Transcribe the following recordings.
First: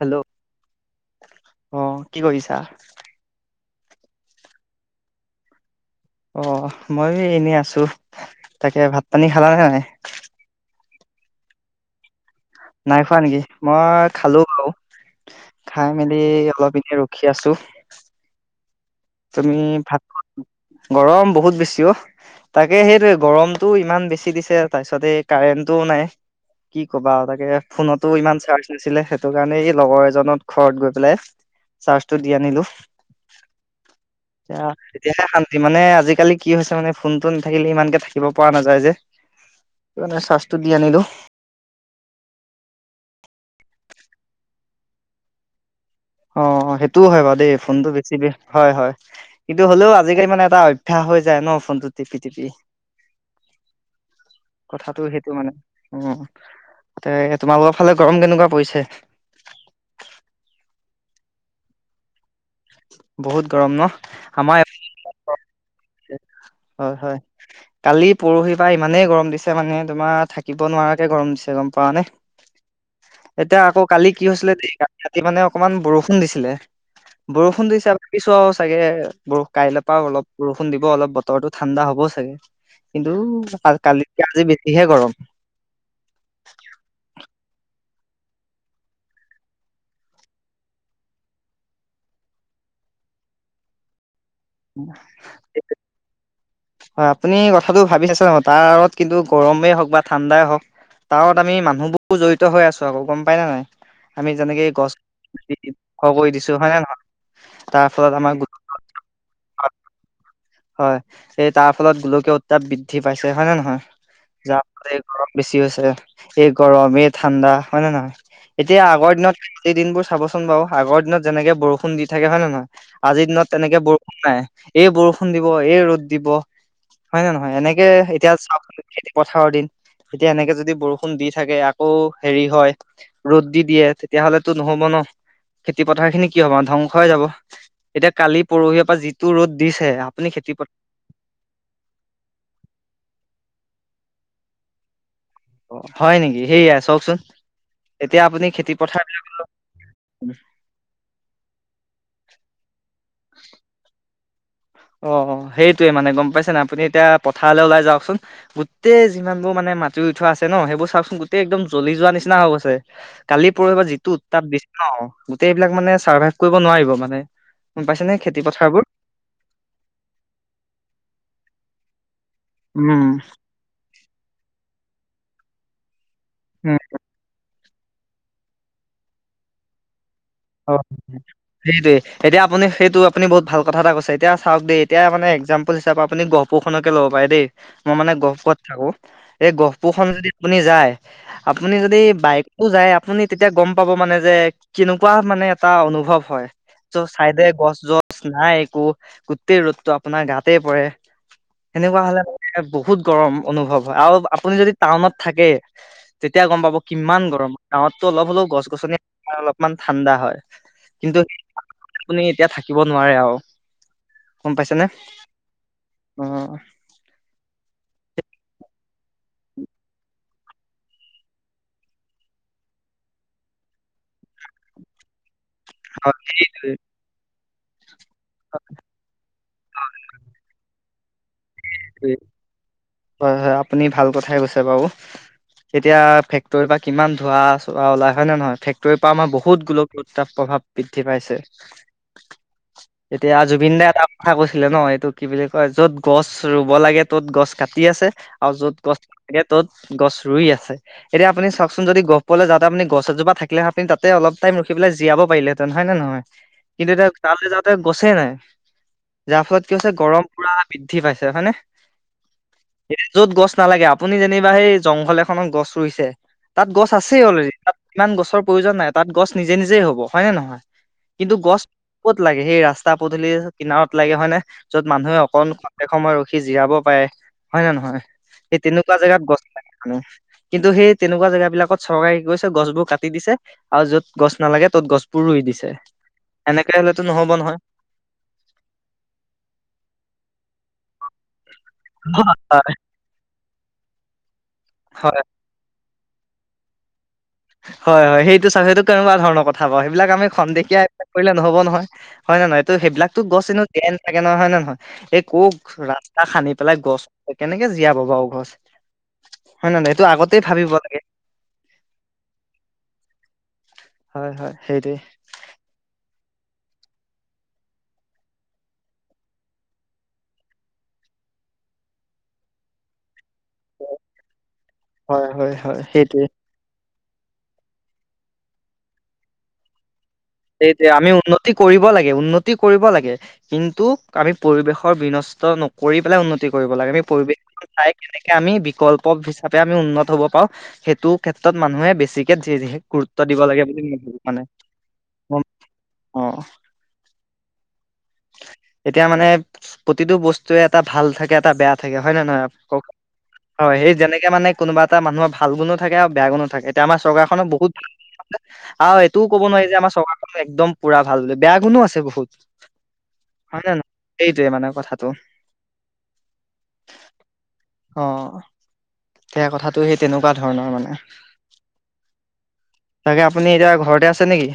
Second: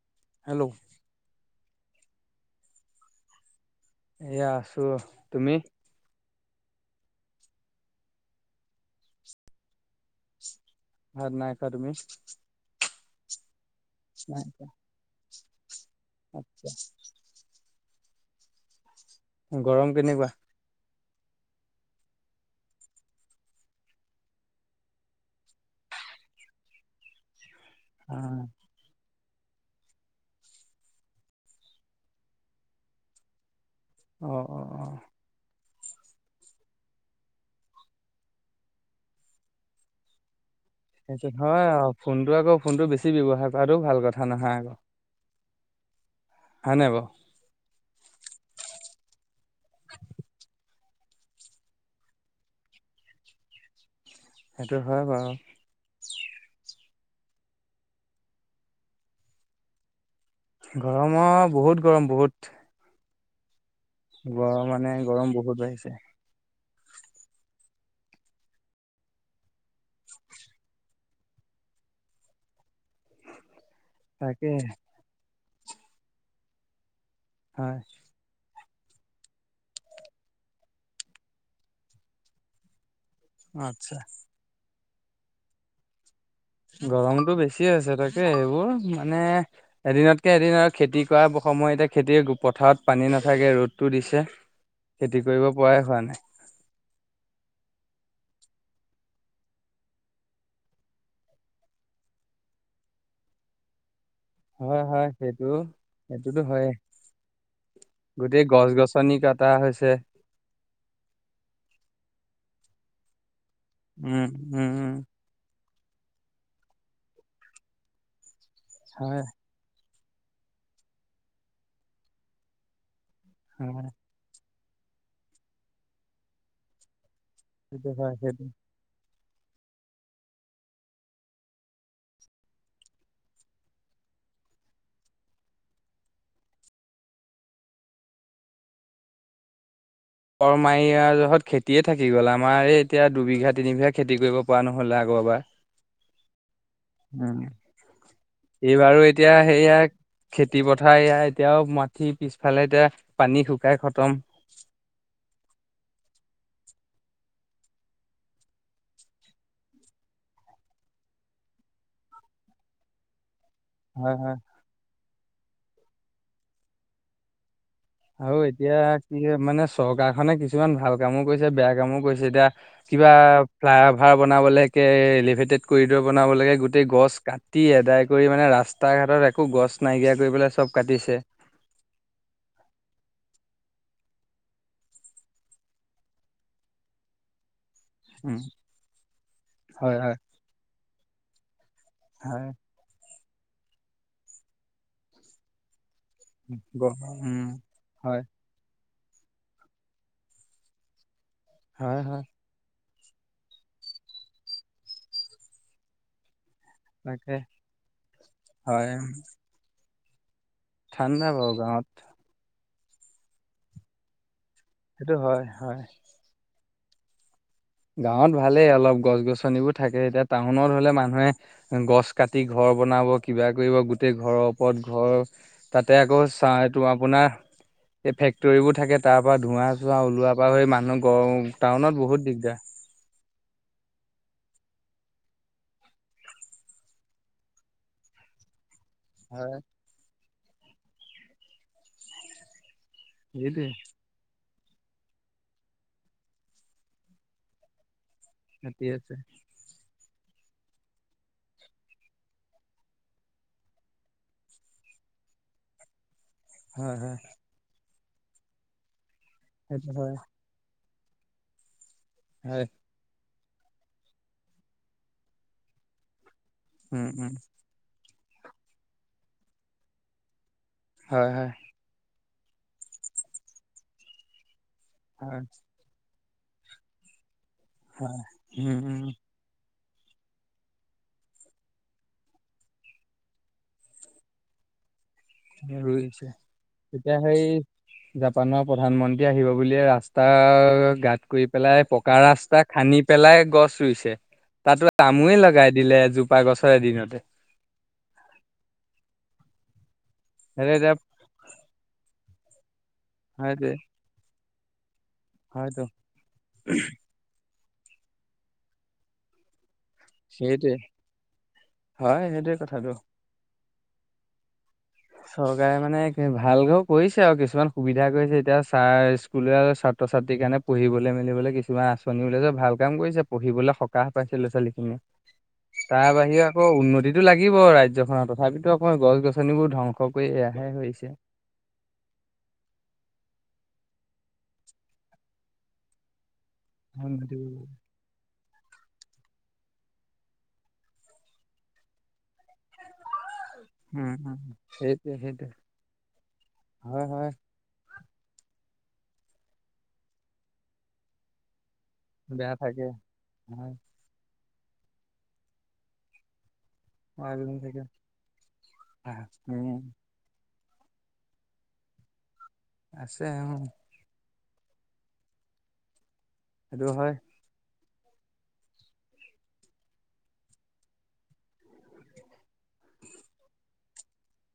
Hello hello অ কি কৰিছা। এয়া আছো তুমি অ মই এনেই আছো তাকে ভাত পানী খালা নাই। ভাত নাইখোৱা তুমি নাই খোৱা নেকি মই খালো আৰু খাই মেলি অলপ এনে ৰখি আছো তুমি গৰম ভাত কেনেকুৱা গৰম বহুত বেছি অ তাকে সেইটোৱেই গৰমতটো ইমান বেছি দিছে তাৰপিছত এই কাৰেণ্টটোও নাই কি ক'বা তাকে ফোনতো ইমান চাৰ্জ নাছিলে সেইটো কাৰণে এই লগৰ এজনত ঘৰত গৈ পেলাই চাৰ্জটো দি আনিলো অ এ অ অ এতিয়াহে শান্ত মানে আজিকালি কি হৈছে মানে ফোনতটো নাথাকিলে ইমানকে থাকিব পৰা নাযায় যে সেইটো কাৰণে দি আনিলো সেইটো হয় ফোনটো আকৌ ফোনটো বেছি ব্যৱহাৰ কৰাটো ভাল কথা নহয় আকৌ অ সেইটোও হয় বাৰু দেই ফোনটো বেছি হয় হয় কিন্তু হ'লেও আজিকালি মানে এটা উিঠা হৈ যায় ন ফোনটো টিপি টিপি সেইটো কথাটো হয় বাৰু সেইটো মানে উম এ তোমালোকৰ ফালে গৰম কেনেকুৱা পৰিছে গৰম অ বহুত গৰম বহুত বহুত গৰম ন আমাৰ গৰম মানে গৰম বহুত বাঢ়িছে হয় হয় কালি পৰহিৰ পৰা ইমানেই গৰম দিছে মানে তোমাৰ থাকিব নোৱাৰাকে গৰম দিছে গম পোৱা নে [inaudible] এতিয়া আকৌ কালি কি তাকে হৈছিলে দেই কালি ৰাতি মানে অকনমান বৰষুণ দিছিলে বৰষুণ হয় দিছে কিছু তাকেহে বৰ কাইলৈৰ পৰা অলপ বৰষুণ দিব অলপ বতৰটো ঠাণ্ডা হবও চাগে কিন্তু আচ্ছা কালি আজি বেছিহে গৰম গৰমতটো বেছি হৈছে তাকে সেইবোৰ মানে এদিনতকে এদিন আৰু খেতি কৰা সময়তে খেতিৰ পথাৰত পানী নাথাকে ৰ'দটো দিছে খেতি কৰিব পৰাই হোৱা নাই হয় আপুনি কথাটো ভাবি চাওক নহয় তাত কিন্তু গৰমেই হওক বা ঠাণ্ডাই হওক তত আমি মানুহবোৰ জড়িত হৈ আছো আকৌ গম পাই নে নাই আমি যেনেকে হয় গছ হয় সেইটো ধখ কৰি দিছো হয়ে নে নহয় তাৰ ফলত আমাৰ গোটেই গছ গছনি কটা হৈছে। হয় এই তাৰ ফলত গোলকীয় উত্তাপ বৃদ্ধি পাইছে হয়নে নহয় উম যা উম ফ উম গৰম বেছি হৈছে এই গৰম এই ঠাণ্ডা হয় নে নহয় এতিয়া আগৰ হয় দিনত গোই দিন বোৰ খাবচোন বাৰু আগৰ দিনত যেনেকে বৰষুণ দি থাকে হয় নে নহয় আজিৰ দিনত তেনেকে হয় বৰষুণ নাই এই বৰষুণ দিব এই ৰ'দ দিব হয় নে নহয় এনেকে সেইটো হয় এতিয়া সেইটো চাক পথাৰৰ দিন এতিয়া এনেকে যদি বৰষুণ দি থাকে আকৌ হেৰি হয় ৰ'দ দি দিয়ে তেতিয়াহলেতো নহব ন খেতি পথাৰ খিনি কি হব ধ্বংসই যাব এতিয়া কালি পৰহি পৰা যিটো ৰ'দ দিছে আপুনি খেতি কৰৰ পথাৰ মাৰি জহত খেতিয়ে থাকি গ'ল আমাৰ এই এতিয়া দুবিঘাত তিনি বিঘা খেতি কৰিব পৰা নহ'লে আগৰবাৰ অ হয় নেকি সেইয়া উম এই বাৰু পথাৰ এতিয়া সেয়া খেতি পথাৰ এতিয়াও মাত উঠি পিছফালে এতিয়া পানী শুকাই খতম অ সেইটোৱে মানে গম পাইছে ন আপুনি এতিয়া পথাৰলৈ ওলাই যাওকচোন গোটেই যিমানবোৰ মানে মাটি উঠোৱা আছে ন সেইবোৰ চাকচোন গোটেই একদম জ্বলি যোৱা নিচিনা হৈ গৈছে কালি পৰহিব পৰা যিটো হয় হয় উত্তাপ দিছে ন গোটেই এইবিলাক মানে চাৰ্ভাইভ কৰিব নোৱাৰিব মানে গম পাইছে নে আৰু খেতি এতিয়া পথাৰবোৰ কি মানে চৰকাৰ খনে কিছুমান ভাল কামো কৰিছে বেয়া কামো কৰিছে এতিয়া উম কিবা ফ্লাই অভাৰ বনাবলৈ এলিভেটেড কৰিডৰ বনাব লাগে উম গোটেই গছ কাট তি আদাই কৰি মানে ৰাস্তা ঘাটত একো গছ নাইকিয়া কৰি পেলাই চব অ কাটিছে। সেইটোৱে এতিয়া আপুনি সেইটো আপুনি বহুত ভাল কথা এটা কৈছে এতিয়া চাওক দে এতিয়া মানে এক্সামপুল হিচাপে আপুনি গহপুৰ খনকে লব পাৰে দেই। মই মানে উম গহপুৰত থাকো এই গহপুৰ খ হয় হয় যদি আপুনি যায়। আপুনি যদি হয় বাইকটো যায় আপুনি তেতিয়া গম পাব মানে যে কেনেকুৱা মানে এটা অনুভৱ অনুভৱ হয় গ চাইডে উম গছ গছ হয় নাই একো গোটেই ৰ'দতটো আপোনাৰ গাতেই পৰে হয় সেনেকুৱা হলে হয় বহুত গৰম অনুভৱ হয় আৰু আপুনি যদি টাউনত থাকে। এতিয়া গম পাব কিমান তাকে গৰম গাঁৱতো অলপ হলেও গছ হয় গছনি অলপমান ঠাণ্ডা হয়। ঠাণ্ডা বহুত গাঁৱত শিকিব নোৱাৰে আৰু গম পাইছেনে সেইটো হয় হয়। অ গাঁৱত ভালেই অলপ গছ গছনিবোৰ থাকে এতিয়া টাউনত হ'লে মানুহে গছ কাটি ঘৰ বনাব কিবা কৰিব গোটেই ঘৰৰ ওপৰত ঘৰ তাতে আকৌ চা এইটো আপোনাৰ এই ফেক্টৰীবোৰ থাকে তাৰ পৰা ধোঁৱা চোৱা ওলোৱাৰ পৰা হৈ মানুহ গ টাউনত বহুত দিগদাৰ হয় হয় আপুনি ভাল কথাই কৈছে বাৰু এতিয়া ফেক্টৰীৰ পৰা কিমান ধোৱা চোৱা ওলাই হয় নে নহয় ফেক্। তৰ পৰা আমাৰ হয় বহুত গোলকীয়ত তাপ প্ৰভাৱ বৃদ্ধি পাইছে। এতিয়া সেইটোৱে জুবিন দাই এটা কথা কৈছিলে ন এইটো কি বুলি কয় য'ত গছ। গ ৰুব লাগে ত'ত গছ কাটি আছে আৰু য'ত মাতি গছ আছে। লাগে ত'ত গছ। ৰুই আছে এতিয়া আপুনি চাওকচোন যদি গহপুৰলে যাওতে আপুনি গছ এজোপা থাকিলেহেঁতেন তাতে অলপ টাইম ৰখি পেলাই জীয়াব। পাৰিলেহেঁতেন হয়নে নহয়। কিন্তু হয় এতিয়া হয় তালে যাওঁতে গছেই নাই যাৰ ফলত কি সেইটো হৈছে হয় গৰম পুৰা পিন্ধ। উঠি পাইছে হয়নে হয় য'ত গছ। নালাগে আপুনি যেনিবা সেই জংঘল এখনত গছ ৰুইছে তাত গছ উম আছেই উম অলৰেডি তাত। ইমান গছৰ প্ৰয়োজন নাই তাত গছ নিজে নিজেই হ'ব হয়নে নহয় হয় কিন্তু হয় গছ কত। লাগে সেই ৰাস্তা পদূলি কিনাৰত লাগে হয় নে য'ত মানুহে হয় অকন। সময় ৰখি জিৰাব পাৰে হয় নে নহয় হয় সেই উম তেনেকোৱা উম জোগাত গছ লাগে। কিন্তু সেই তেনেকোৱা জেগা বিলাকত চৰকাৰে কি কৈছে গছ বোৰ কাটি দিছে আৰু য'ত গছ নালাগে তত গছ ৰোইছে তেতিয়া নহ'ব সেই নহয় জাপানৰ প্ৰধানমন্ত্ৰী আহিব বুলিয়ে ৰাস্তা গাত কৰি পেলাই পকা ৰাস্তা খান্দি পেলাই গছ ৰোইছে। তাতো হয় আমোয়ে লগাই দিলে এজোপা গছৰ এদিনতে হয় হয় সেইটো চা সেইটো কেনেকোৱা ধৰণৰ কথা বাও সেইবিলাক আমি সেইটো খন্তেকীয়া এতিয়া এটা কৰিলে নহ'ব নহয় হয়নে নহয়। ত' সেইবিলাকতো গছ এনো সেইটোৱে জীয়াই নাথাকে নহয় হয় নে নহয়। এই কওক হয়তো ৰাস্তা খান্দি পেলাই গছ কেনেকে জীয়াব বাৰু গছ। হয়নে নহয় এইটো আগতেই ভাবিব সেইটোৱে লাগে। হয়তো। হয় হয় সেইটোৱে। চৰকাৰে মানে ভালকেও কৰিছে আৰু কিছুমান সুবিধা কৰিছে এতিয়া ছাৰ স্কুলে ছাত্ৰ ছাত্ৰীৰ কাৰণে পঢ়িবলৈ। মেলিবলৈ কিছুমান আঁচনি ওলাইছে ভাল কাম কৰিছে পঢ়িবলৈ সকাহ পাইছে ল'ৰা ছোৱালী। হয় হয় হয় তাৰ সেইটোৱে। বাহিৰে আকৌ। উন্নতিটো লাগিব ৰাজ্যখনৰ তথাপিতো অকৌ গছ গছনিবোৰ ধংস। সেইটোয়ে আমি উন্নতি কৰিব লাগে উন্নতি কৰিব লাগে। কিন্তু আমি পৰিৱেশৰ বিনষ্ট নকৰি পেলাই উন্নতি কৰিব লাগে আমি পৰিৱেশ হৈছে চাই কে্ আমি বিকল্প হিচাপে আমি উন্নত হ'ব পাৰো সেইটো ক্ষেত্ৰত মানুহে বেছিকে গুৰুত্ব। দিব লাগে বুলি মই উম ভাবো উম মানে। সেইটোৱে সেইটোৱে অ হয় হয়। এতিয়া মানে প্ৰতিটো বস্তুৱে এটা ভাল থাকে এটা বেয়া। থাকে হয় নে নহয় বেয়া থাকে কওক হয় সেই যেনেকে মানে কোনোবা এটা মানুহৰ ভাল গুণো থাকে আৰু বেয়া গুণো থাকে। এতিয়া আমাৰ চৰকাৰখনক বেয়াগুণ থাকে বহুত আৰু এইটোও ক'ব নোৱাৰি যে উম আমাৰ চৰকাৰখন একদম। পুৰা ভাল বেয়া গুণো আছে বহুত। আছে অ। হয় নে নহয় সেইটোৱে মানে কথাটো। সেইটো হয়। অ সেয়া কথাটো সেই তেনেকোৱা ধৰণৰ মানে। তাকে আপুনি এতিয়া ঘৰতে আছে নেকি।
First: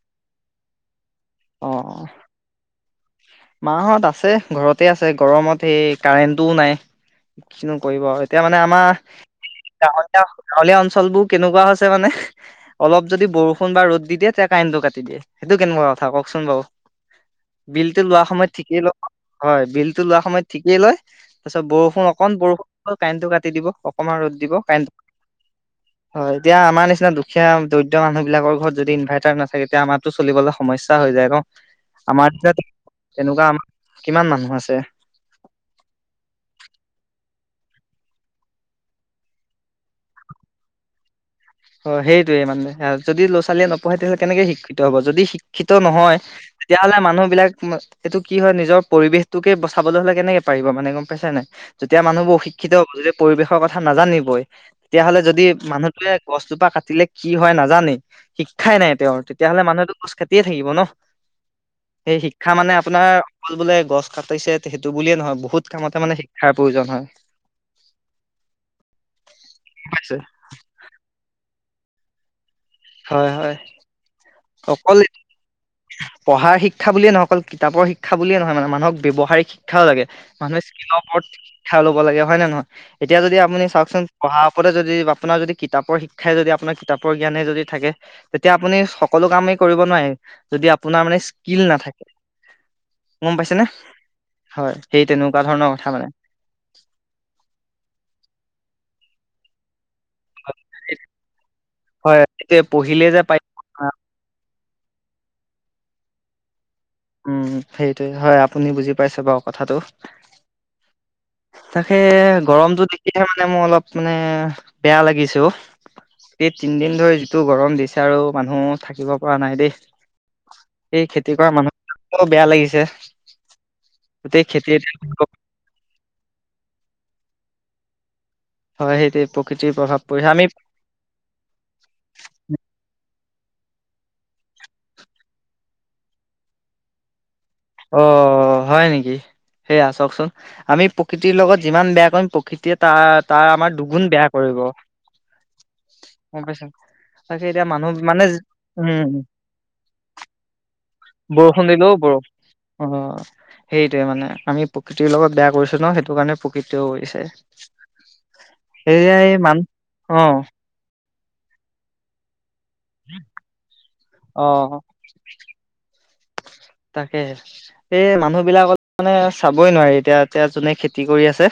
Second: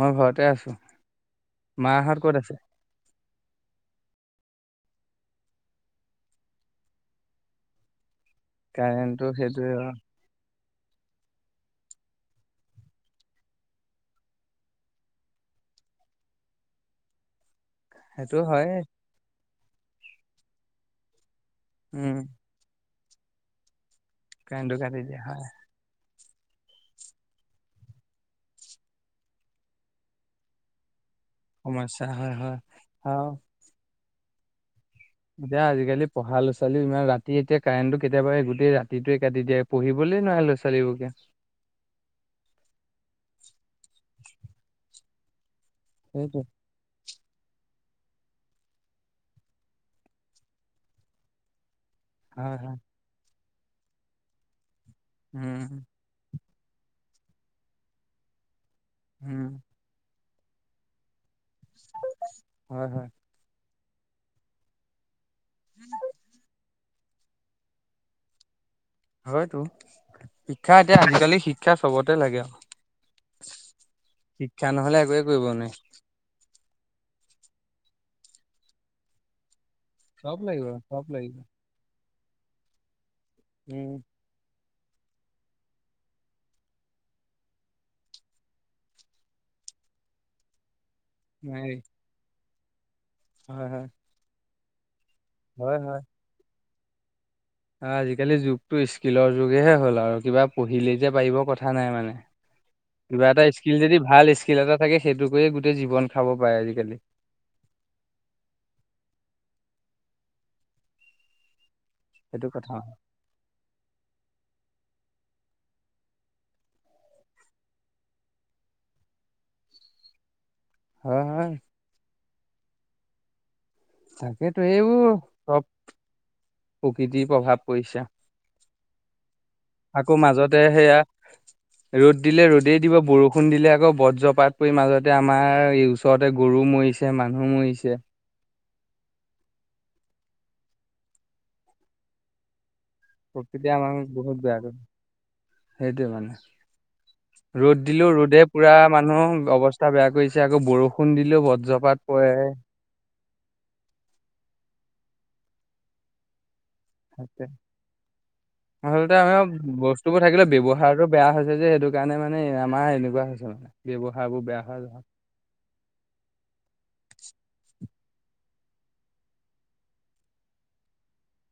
মই ঘৰতে আছো মাহঁত ক'ত আছে। মাঁহত আছে ঘৰতে আছে গৰমত সেই কাৰেণ্টও নাই কিনো কৰিব আও। এতিয়া মানে আমাৰ কাৰেণ্টটো সেইটো গাঁৱলীয়া। গাঁৱলীয়া অঞ্চলবোৰ কেনেকোৱা হৈছে মানে অলপ যদি বৰষুণ বা ৰ'দ দি দিয়ে তে কাৰেণ্টো কাটি দিয়ে। এইটো কেনেকোৱা কথা কওকচোন বাও বিল। লটো লোৱা সেইটো সময়ত হয় ঠিকেই ল হয় বিলটো লোৱা সময়ত ঠিকেই লয় তাৰপিছত বৰষুণ উম অকণ বৰষুণ। কাৰেণ্টো কাটি দিব অকমান ৰ'দ দিব কাৰেণ্টটো কাৰেণ্টো। কাটি দিয়া হয় হয় এতিয়া আমাৰ নিচিনা দুখীয়া দৰিদ্ৰ মানুহ বিলাকৰ ঘৰত যদি ইনভাৰটাৰ নাথাকে তেতিয়া আমাৰটো চলিবলৈ সমস্যা হৈ যায়। সমস্যা হয় হয়। আৰু তেনেকোৱা আমাৰ কিমান মানুহ আছে। এতিয়া আজিকালি পঢ়া ল' ছোৱালীও ইমান ৰাতি এতিয়া কাৰেণ্টটো কেতিয়াবা গোটেই ৰাতিটোৱে কাটি দিয়ে পঢ়িবলৈ নোৱাৰে লৱা ছোৱালীবোৰে এতিয়া। অ, সেইটোয়ে মানে যদি ল'ৰা ছোৱালীয়ে নপঢ়ে তেতিয়া হ'লে কেনেকে শিক্ষিত হ'ব যদি শি ক্ষিত নহয় সেইটোৱে তেতিয়াহ'লে মানুহ বিলাক এইটো কি হয় নিজৰ পৰিবেশটোকে বচাবলৈ হ'লে কেনেকে পাৰিব মানে গম পাইছা নে নাই। যেতিয়া মানুহবোৰ হয় শিক্ষিত হয় হব যদি পৰিৱেশৰ কথা নাজানিবই তেতিয়া হ'লে যদি উম মানুহটোৱে গছজোপা কাটিলে কি হয় নাজানে শিক্ষাই নাই তেওৰ উম তেতিয়াহ'লে মানুহেতো গছ কাট কাতিয়েই থাকিব ন সেই শিক্ষা মানে হয় আপোনাৰ হয় অকল বোলে। গছ কাটিছে সেইটো বুলিয়ে নহয় বহুত কামতে মানে শিক্ষাৰ প্ৰয়োজন হয়। হয়তটো গম পাইছে শিক্ষা এতিয়া আজিকালি শিক্ষা চবতে লাগে আৰু। হয় হয় শিক্ষা অকল নহলে একোৱে কৰিব নোৱাই। পঢ়াৰ শিক্ষা বুলিয়ে নহয় অকল কিতাপৰ শিক্ষা বুলিয়ে নহয় মানে মানুহক ব্যৱহাৰিক শিক্ষা। শিক্ষাও লাগে চব মানুহে লাগিব স্কিলৰ চব ওপৰত লাগিব শিক্ষা ল'ব লাগে হয় নে নহয় এতিয়া যদি আপুনি উম চাওচোন পঢ়া। সতে যদি আপোনাৰ যদি কিতাপৰ শিক্ষাই যদি আপোনাৰ কিতাপৰ জ্ঞানে যদি থাকে তেতিয়া আপুনি সকলো কামি। ন যদি আপোনাৰ মানে স্কিল নোৱাৰি নাথাকে। গম হয় পাইছেনে হয় হয় সেই তেনেকুৱা ধৰণৰ হয় কথা হয় মানে। আজিকালি যুগটো স্কিলৰ যুগেহে হ'ল আৰু। কিবা পঢ়িলেই যে পাৰিব কথা নাই মানে। হয় এতিয়া পঢ়িলে যে কিবা পাই এটা স্কিল যদি ভাল স্কিল এটা থাকে সেইটো কৰিয়ে গোটেই জীৱন খাব পাৰে আজি। উম, সেইটোৱে হয় আপুনি বুজি পাইছে বাৰু কথাটো। তাকে সেইটো কথা গৰমতটো দেখিলহে মানে মোৰ অলপ মানে বেয়া লাগিছে অ, এই তিনদিন ধৰি যিটো গৰম দিছে আৰু মানুহ থাকিব পৰা নাই দেই। এই হয় খেতি কৰা হয় মানুহ বেয়া লাগিছে। গোটেই তাকেতো খেতি এইবোৰ চব প্ৰকৃতিৰ প্ৰভাৱ পৰিছে। হয় সেইটো প আকৌ মাজতে সেয়া ৰ'দ দিলে ৰ'দেই দিব বৰষু বষুণ দিলে আকৌ বজ্ৰপাত পৰি মাজতে আমাৰ এই ওচৰতে গৰু মৰিছে মানুহ। মৰিছে অ, হয় নেকি সেয়া চাওকচোন আমি প্ৰকৃতিৰ লগত যিমান বেয়া কৰিম প্ৰকৃতিয়ে তাৰ - তাৰ প্ৰকৃতিয়ে আমাৰ আমাক দুগুণ বেয়া বহুত কৰিব। কৰে সেইটোৱে গম পাইছা তাকে মানে। এতিয়া ৰ'দ মানুহ দিলো মানে ৰ'দে পুৰা উম মানুহ অৱস্থা বেয়া কৰিছে আকৌ বৰষুণ দিলো বৰষুণ দিলেও বজ্ৰপাত। পৰে। অ, সেইটোৱে মানে আমি প্ৰকৃতিৰ লগত বেয়া কৰিছো ন সেইটো কাৰণে প্ৰকৃতিও কৰিছে তাক আচলতে সেয়াই মান আমি অ বস্তুবোৰ থাকিলে ব্যৱহাৰ টো। বেয়া হৈছে যে সেইটো কাৰণে মানে আমাৰ এনেকুৱা হৈছে মানে ব্যৱহাৰ বোৰ অ বেয়া হোৱা। তাকে এই মানুহ বিলাকত মানে চাবই নোৱাৰি এতিয়া - এতিয়া যোনে খেতি কৰি আছে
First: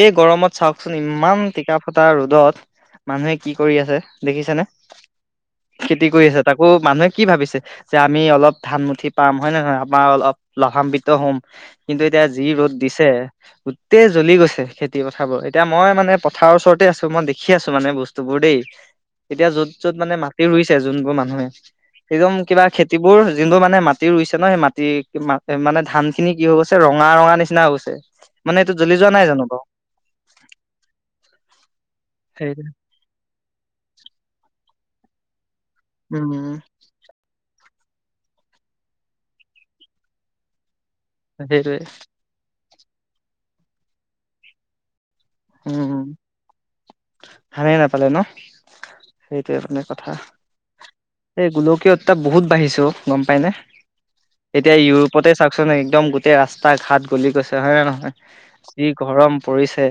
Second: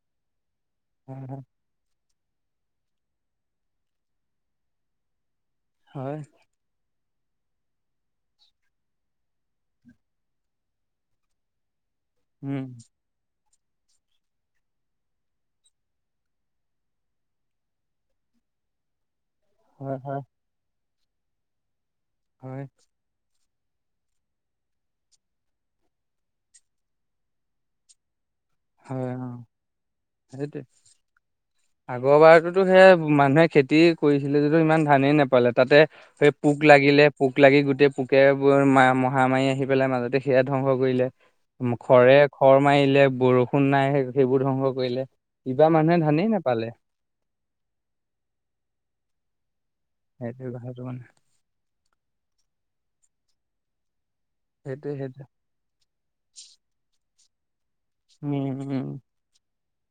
এই গৰমত চাওকচোন ইমান হয় টিকা ফটা ৰ'দত মানুহে কি কৰি আছে দেখিছেনে। খেতি হয় কৰি আছে তাকো মানুহে কি ভাবিছে যে আমি অলপ ধান মুঠি পাম হয়ে নহয় আমাৰ অলপ লাভান্বিত হ'ম কিন্তু এতিয়া যি উম ৰ'দ দিছে। গোটেই জ্বলি গৈছে খেতি পথাৰাবোৰ এতিয়া মই মানে পথাৰৰ ওচৰতে আছো মই দেখি আছো মানে বস্তুবোৰ দেই এতিয়া যত য'ত হয় মানে হয় মাটি ৰুইছে যোনবোৰ মানুহে একদম কিবা হয় খেতিবোৰ যোনবোৰ মানে ম মাটি ৰুইছে ন সেই মাটি মানে ধান খিনি কি হৈ গৈছে ৰঙা - ৰঙা নিচিনা হৈ গৈছে। টো জ্বলি যোৱা হয় নাই অ' জানো বাও। আগৰ বাৰতোতো সেই মানুহে খেতি কৰিছিলে যদিও ইমান। ধানেই নাপালে তাতে সেই উম পোক লাগিলে পোক লাগি গোটেই পোকে বা মহামাৰী আহি পেলাই মাজতে সেয়া ধ্বংস কৰিলে সেইটোৱে খৰ-খৰ মাৰিলে বৰষুণ নাই সেইবোৰ ধ্বংস কৰিলে। কিবা মানুহে উম ধানেই নেপালে। ভালেই নাপালে ন সেইটোৱে মানে কথা এই গোলকীয় উতাপ বহুত বাঢ়িছে গম পাই নে এতিয়া সেইটোৱে সেইটো ইউৰোপতে চাওকচোন একদম গোটেই ৰাস্তা ঘাট গলি গৈছে হয়ে নে নহয় উম যি উম গৰম পৰিছে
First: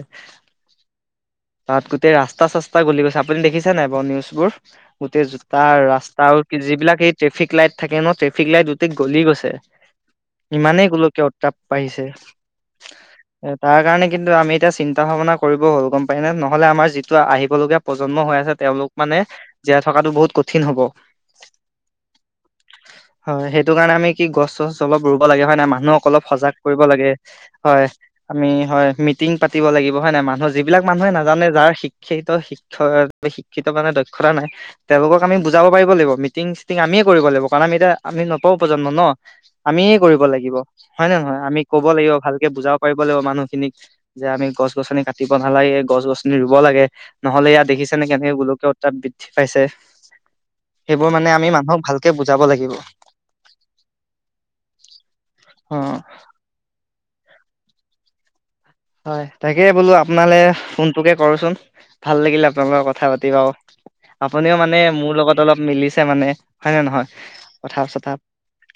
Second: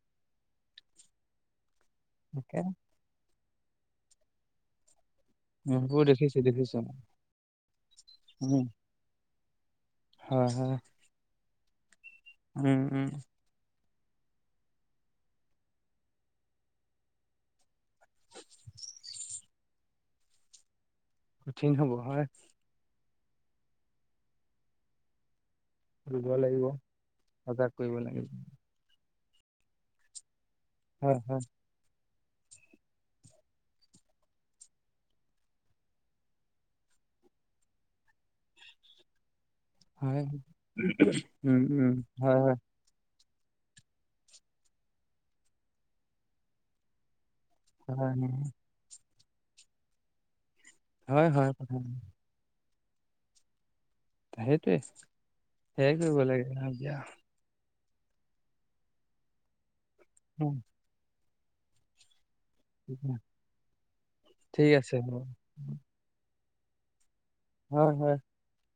তাত গোটেই ৰাস্তা তাকে চাস্তা গলি গৈছে আপুনি দেখিছে নাই বাৰু নিউজবোৰ গোটেই জোতা সেইবোৰ ৰাস্তা দেখিছো দেখিছো যিবিলাক এই ট্ৰেফিক লাইট থাকে ন ট্ৰেফিক উম লাইট গোটেই গলি গৈছে হয় হয় ইমানেই গোলকীয় উত্তাপ বাঢ়িছে উম উম এ তাৰ কাৰণে কিন্তু আমিএতিয়া চিন চিন্তা ভাৱনা কৰিব হ'ল গম পাই নে নহলে আমাৰ যিটো আহিবলগীয়া প্ৰজন্ম হৈ আছে তেওঁলোক মানে জীয়াই থকা থকাতো বহুত কঠিন হ'ব কঠিন হব হয় হয় সেইটো কাৰণে আমি কি গছ চছ অলপ ৰুব লাগে হয় নে আমাৰ মানুহক অলপ ৰুব সজাগ লাগিব কৰিব লাগে সজাগ হয় কৰিব লাগিব আমি হয় মিটিং পাতিব লাগিব হয় ন মানুহ যিবিলাক মানুহে হয় হয় নাজানে যাৰ শিক্ষি শিক্ষিত - শিক্ষ - শিক্ষিত মানে দক্ষতা নাই তেওলোকক আমি বুজাব পাৰিব লাগিব। মিটিং চিটিং আমি কৰিব লাগিব কাৰণ আমি এতিয়া আমি নতুন প্ৰজন্ম ন। আমিয়ে হয় কৰিব লাগিব হয় নে নহয় আমি উম কব উম লাগিব হয় ভালকে হয় বুজাব পাৰিব লাগিব মানুহখিনিক। যে আমি গছ গছনি কাটিব নালাগে গছন গছনি ৰুব লাগে নহলে ইয়াত দেখিছেনে কেনেকে গোলকীয় উত্তাপ বৃদ্ধি পাইছে। সেইবোৰ হয় মানে আমি হয় হয় মানুহক ভালকে বুজাব লাগিব সেইটোৱে অ সেয়াই কৰিব লাগে ন দিয়া হয় তাকে বোলো আপোনালৈ উম, ফোনটোকে কৰোচোন ভাল লাগিল আ আপোন লগত কথা পাতিবা আপুনিও ঠিক মানে আছে মোৰ হ'ব। লগত অলপ মিলিছে মানে হয় নে নহয় কথা হয় চথা হয়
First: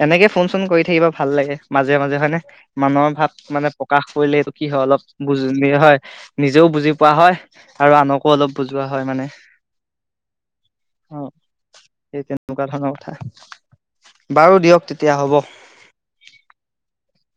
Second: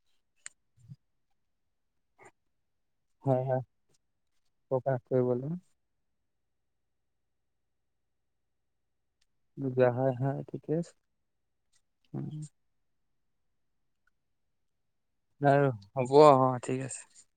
এনেকে ফোন চোন কৰি থাকিব ভাল লাগে মাজে মাজে হয়নে মানুহ ভাৱ হয় হয় মানে প্ৰকাশ কৰিলে এইটো কি হয় প্ৰকাশ অলপ কৰিবলৈ বুজিলে হয় নিজেও বুজি পোৱা হয় আৰু আনকো অলপ বুজোৱা হয় হয় মানে যোৱা হয় হয় ঠিকে আছে। অ সেই উম, তেনেকুৱা ধৰণৰ কথা বাৰু দিয়ক তেতি বাৰু হ'ব অ ঠিক আছে